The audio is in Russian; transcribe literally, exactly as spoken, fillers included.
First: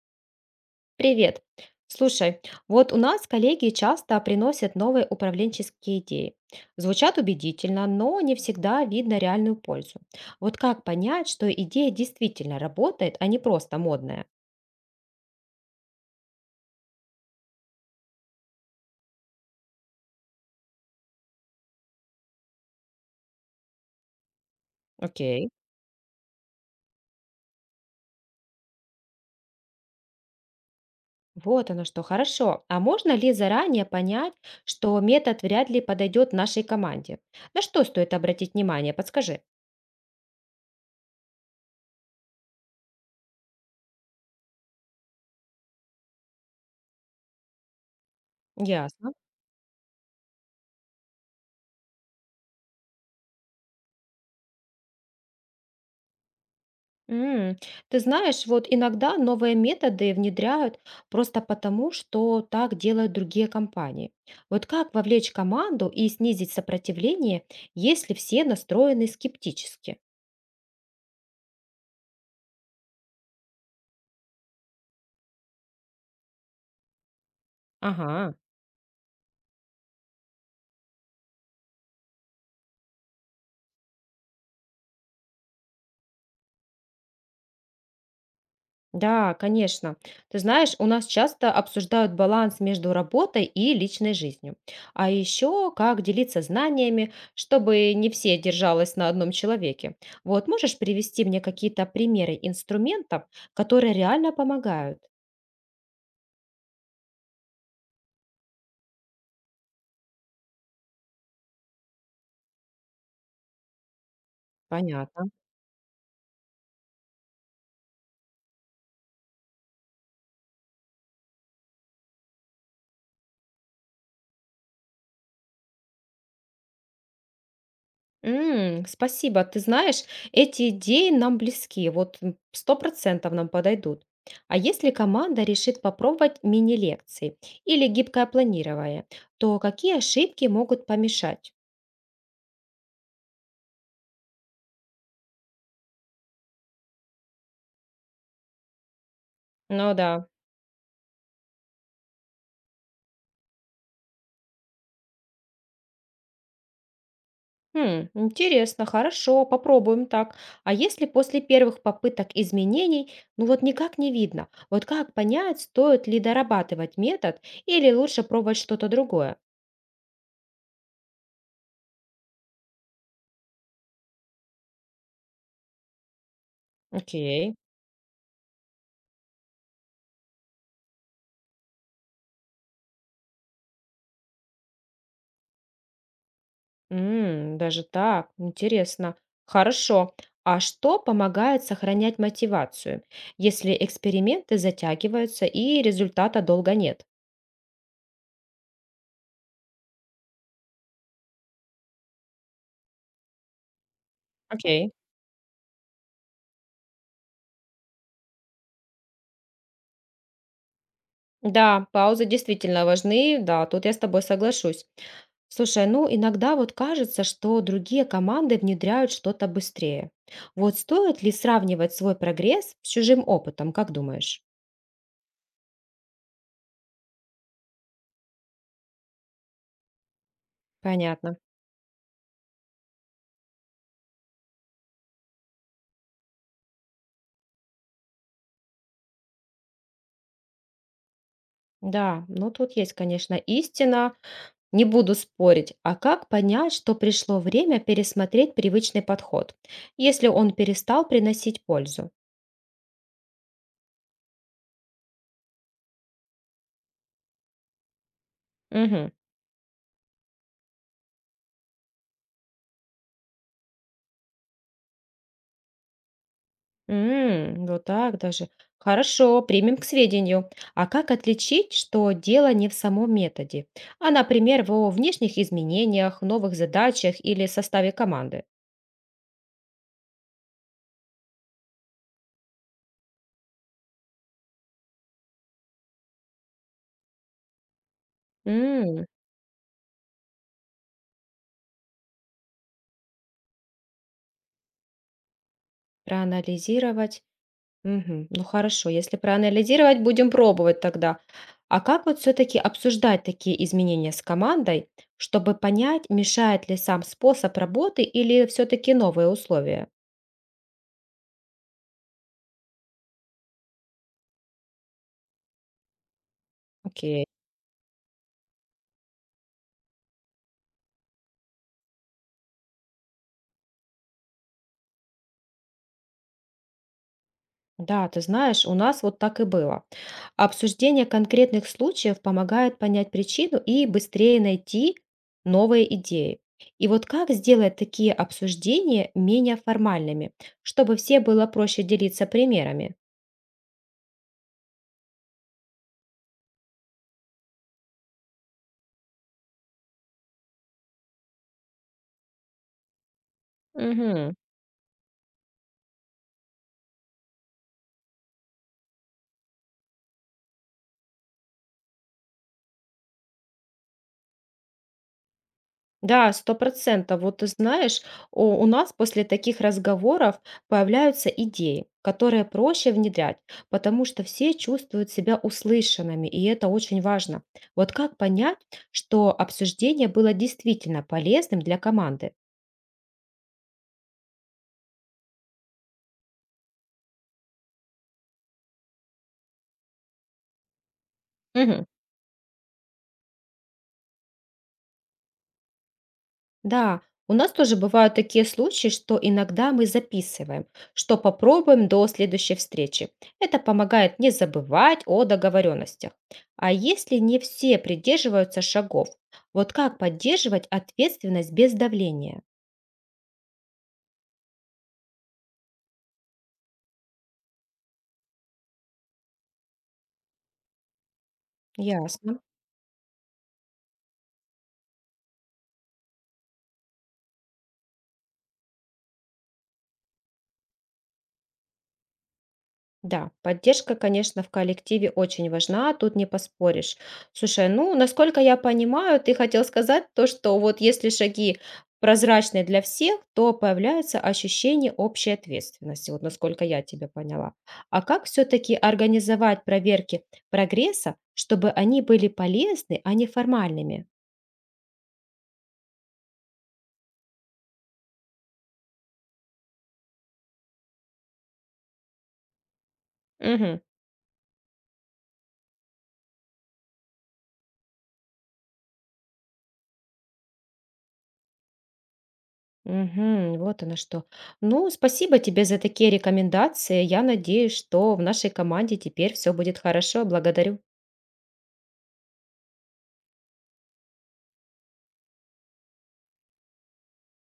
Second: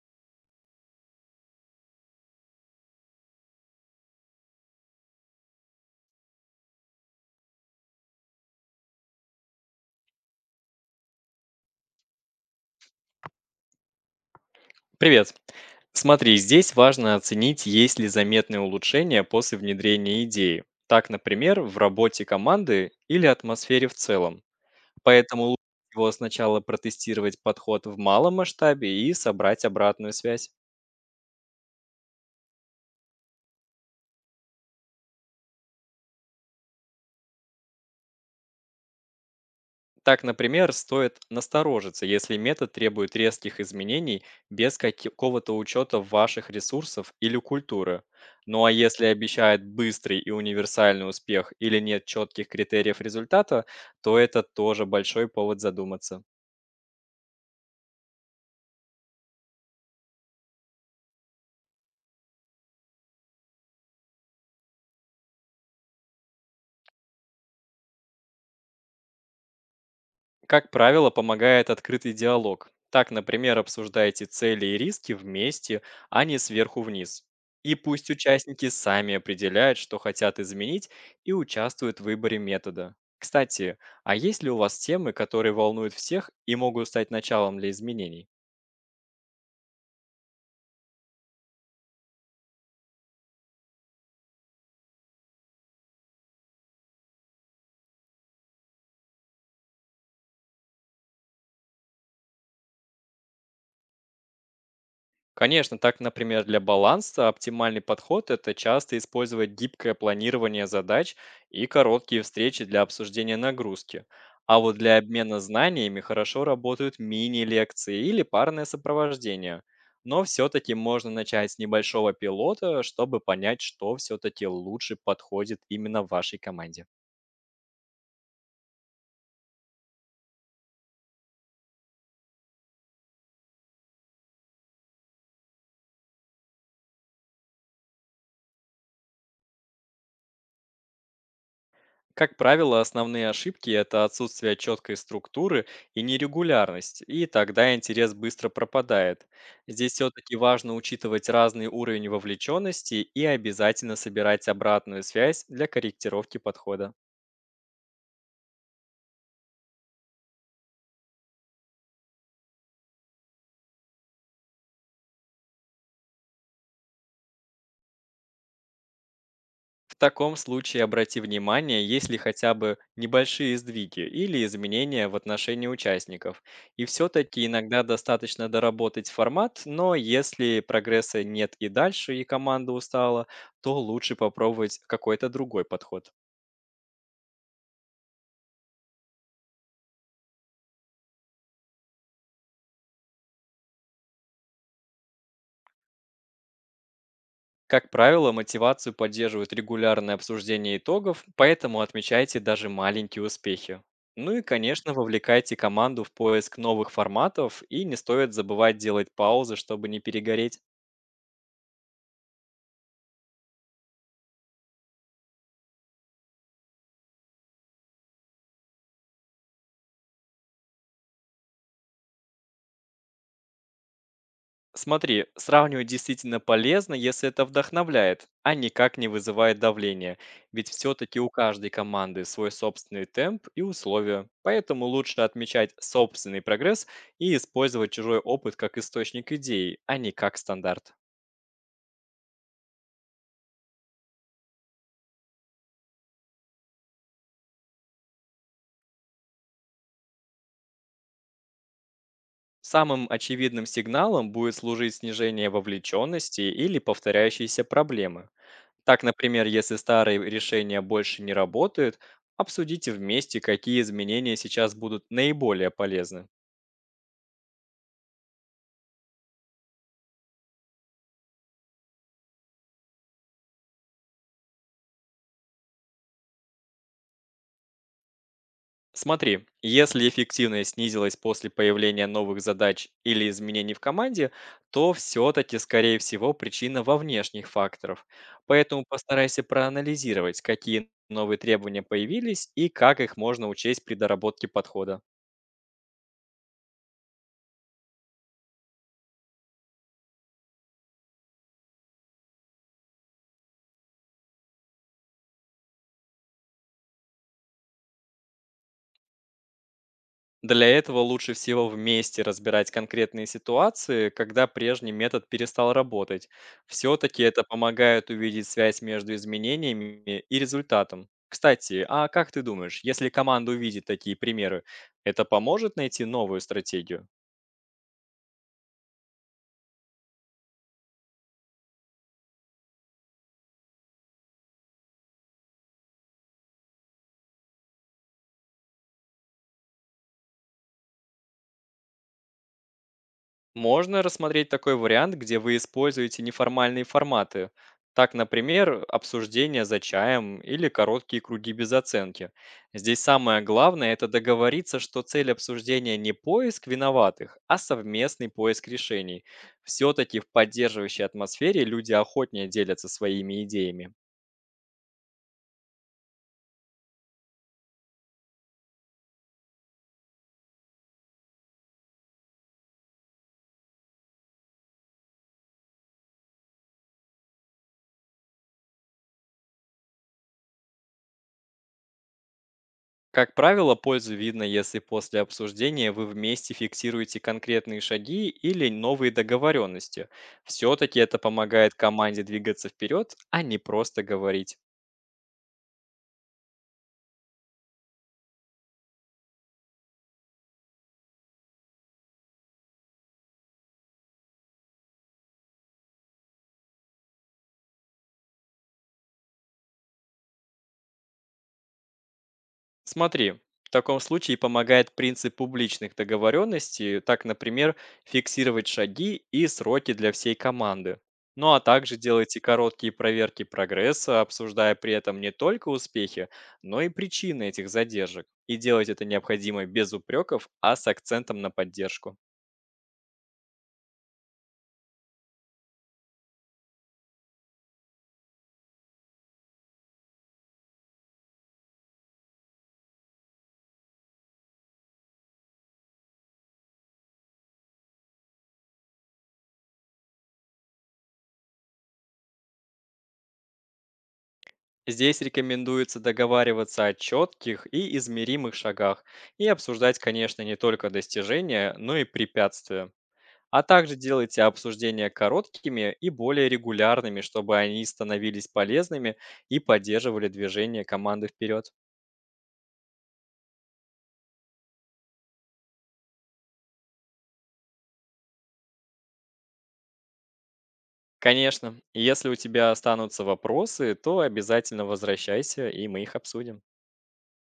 Привет. Слушай, вот у нас коллеги часто приносят новые управленческие идеи. Звучат убедительно, но не всегда видно реальную пользу. Вот как понять, что идея действительно работает, а не просто модная? Привет. Смотри, здесь важно оценить, есть ли заметные улучшения после внедрения идеи. Так, например, в работе команды или атмосфере в целом. Поэтому Окей. лучше всего сначала протестировать подход в малом масштабе и собрать обратную связь. Вот оно что, хорошо. А можно ли заранее понять, что метод вряд ли подойдет нашей команде? На что стоит обратить внимание? Подскажи. Так, например, стоит насторожиться, если метод требует резких изменений без какого-то учета ваших ресурсов или культуры. Ну а если Ясно. обещает быстрый и универсальный успех или нет четких критериев результата, то это тоже большой повод задуматься. М, Ты знаешь, вот иногда новые методы внедряют просто потому, что так делают другие компании. Вот как вовлечь команду и снизить сопротивление, если все настроены скептически? Как правило, помогает открытый диалог. Так, например, обсуждайте цели и риски вместе, а не сверху вниз. И пусть Ага. участники сами определяют, что хотят изменить, и участвуют в выборе метода. Кстати, а есть ли у вас темы, которые волнуют всех и могут стать началом для изменений? Да, конечно. Ты знаешь, у нас часто обсуждают баланс между работой и личной жизнью. А еще как делиться знаниями, чтобы не все держалось на одном человеке. Вот можешь привести мне какие-то примеры инструментов, которые реально помогают? Конечно, так, например, для баланса оптимальный подход– это часто использовать гибкое планирование задач и короткие встречи для обсуждения нагрузки. А вот для Понятно. обмена знаниями хорошо работают мини-лекции или парное сопровождение. Но все-таки можно начать с небольшого пилота, чтобы понять, что все-таки лучше подходит именно вашей команде. М, спасибо. Ты знаешь, эти идеи нам близки, вот м, сто процентов нам подойдут. А если команда решит попробовать мини-лекции или гибкое планирование, то какие ошибки могут помешать? Как правило, основные ошибки– это отсутствие четкой структуры и нерегулярность, и тогда интерес быстро пропадает. Здесь Ну да. все-таки важно учитывать разный уровень вовлеченности и обязательно собирать обратную связь для корректировки подхода. Хм, интересно, хорошо, попробуем так. А если после первых попыток изменений, ну вот никак не видно, вот как понять, стоит ли дорабатывать метод или лучше пробовать что-то другое? В таком случае обрати внимание, есть ли хотя бы небольшие сдвиги или изменения в отношении участников. И все-таки Окей. иногда достаточно доработать формат, но если прогресса нет и дальше, и команда устала, то лучше попробовать какой-то другой подход. М, даже так, интересно. Хорошо. А что помогает сохранять мотивацию, если эксперименты затягиваются и результата долго нет? Как правило, мотивацию поддерживают регулярное обсуждение итогов, поэтому отмечайте даже маленькие успехи. Ну и, Окей. конечно, вовлекайте команду в поиск новых форматов, и не стоит забывать делать паузы, чтобы не перегореть. Да, паузы действительно важны, да, тут я с тобой соглашусь. Слушай, ну иногда вот кажется, что другие команды внедряют что-то быстрее. Вот стоит ли сравнивать свой прогресс с чужим опытом, как думаешь? Смотри, сравнивать действительно полезно, если это вдохновляет, а никак не вызывает давления. Ведь все-таки у Понятно. каждой команды свой собственный темп и условия. Поэтому лучше отмечать собственный прогресс и использовать чужой опыт как источник идей, а не как стандарт. Да, ну тут есть, конечно, истина, не буду спорить. А как понять, что пришло время пересмотреть привычный подход, если он перестал приносить пользу? Самым очевидным сигналом будет служить снижение вовлеченности или повторяющиеся проблемы. Так, Угу. например, если старые решения больше не работают, обсудите вместе, какие изменения сейчас будут наиболее полезны. М, вот так даже. Хорошо, примем к сведению. А как отличить, что дело не в самом методе, а, например, во внешних изменениях, новых задачах или составе команды? Смотри, если эффективность снизилась после появления новых задач или изменений в команде, то все-таки, скорее всего, причина во внешних факторах. Поэтому М, постарайся проанализировать, какие новые требования появились и как их можно учесть при доработке подхода. проанализировать. Мгм. Ну хорошо, если проанализировать, будем пробовать тогда. А как вот все-таки обсуждать такие изменения с командой, чтобы понять, мешает ли сам способ работы или все-таки новые условия? Для этого лучше всего вместе разбирать конкретные ситуации, когда прежний метод перестал работать. Все-таки Окей. это помогает увидеть связь между изменениями и результатом. Кстати, а как ты думаешь, если команда увидит такие примеры, это поможет найти новую стратегию? Да, ты знаешь, у нас вот так и было. Обсуждение конкретных случаев помогает понять причину и быстрее найти новые идеи. И вот как сделать такие обсуждения менее формальными, чтобы все было проще делиться примерами? Можно рассмотреть такой вариант, где вы используете неформальные форматы. Так, например, обсуждение за чаем или короткие круги без оценки. Здесь самое главное– это Мгм. договориться, что цель обсуждения не поиск виноватых, а совместный поиск решений. Все-таки в поддерживающей атмосфере люди охотнее делятся своими идеями. Да, сто процентов. Вот ты знаешь, у у нас после таких разговоров появляются идеи, которые проще внедрять, потому что все чувствуют себя услышанными, и это очень важно. Вот как понять, что обсуждение было действительно полезным для команды? Как правило, пользу видно, если после обсуждения вы вместе фиксируете конкретные шаги или новые договоренности. Все-таки это помогает Мгм. команде двигаться вперед, а не просто говорить. Да, у нас тоже бывают такие случаи, что иногда мы записываем, что попробуем до следующей встречи. Это помогает не забывать о договоренностях. А если не все придерживаются шагов, вот как поддерживать ответственность без давления? Смотри, в таком случае помогает принцип публичных договоренностей, так, например, фиксировать шаги и сроки для всей команды. Ну а также делайте Ясно. короткие проверки прогресса, обсуждая при этом не только успехи, но и причины этих задержек. И делать это необходимо без упреков, а с акцентом на поддержку. Да, поддержка, конечно, в коллективе очень важна, тут не поспоришь. Слушай, ну, насколько я понимаю, ты хотел сказать то, что вот если шаги прозрачные для всех, то появляется ощущение общей ответственности, вот насколько я тебя поняла. А как все-таки организовать проверки прогресса, чтобы они были полезны, а не формальными? Здесь рекомендуется договариваться о четких и измеримых шагах и обсуждать, конечно, не только достижения, но и препятствия. А Угу, также делайте обсуждения короткими и более регулярными, чтобы они становились полезными и поддерживали движение команды вперед. угу. Вот оно что. Ну, спасибо тебе за такие рекомендации. Я надеюсь, что в нашей команде теперь все будет хорошо. Благодарю. Конечно, если у тебя останутся вопросы, то обязательно возвращайся, и мы их обсудим.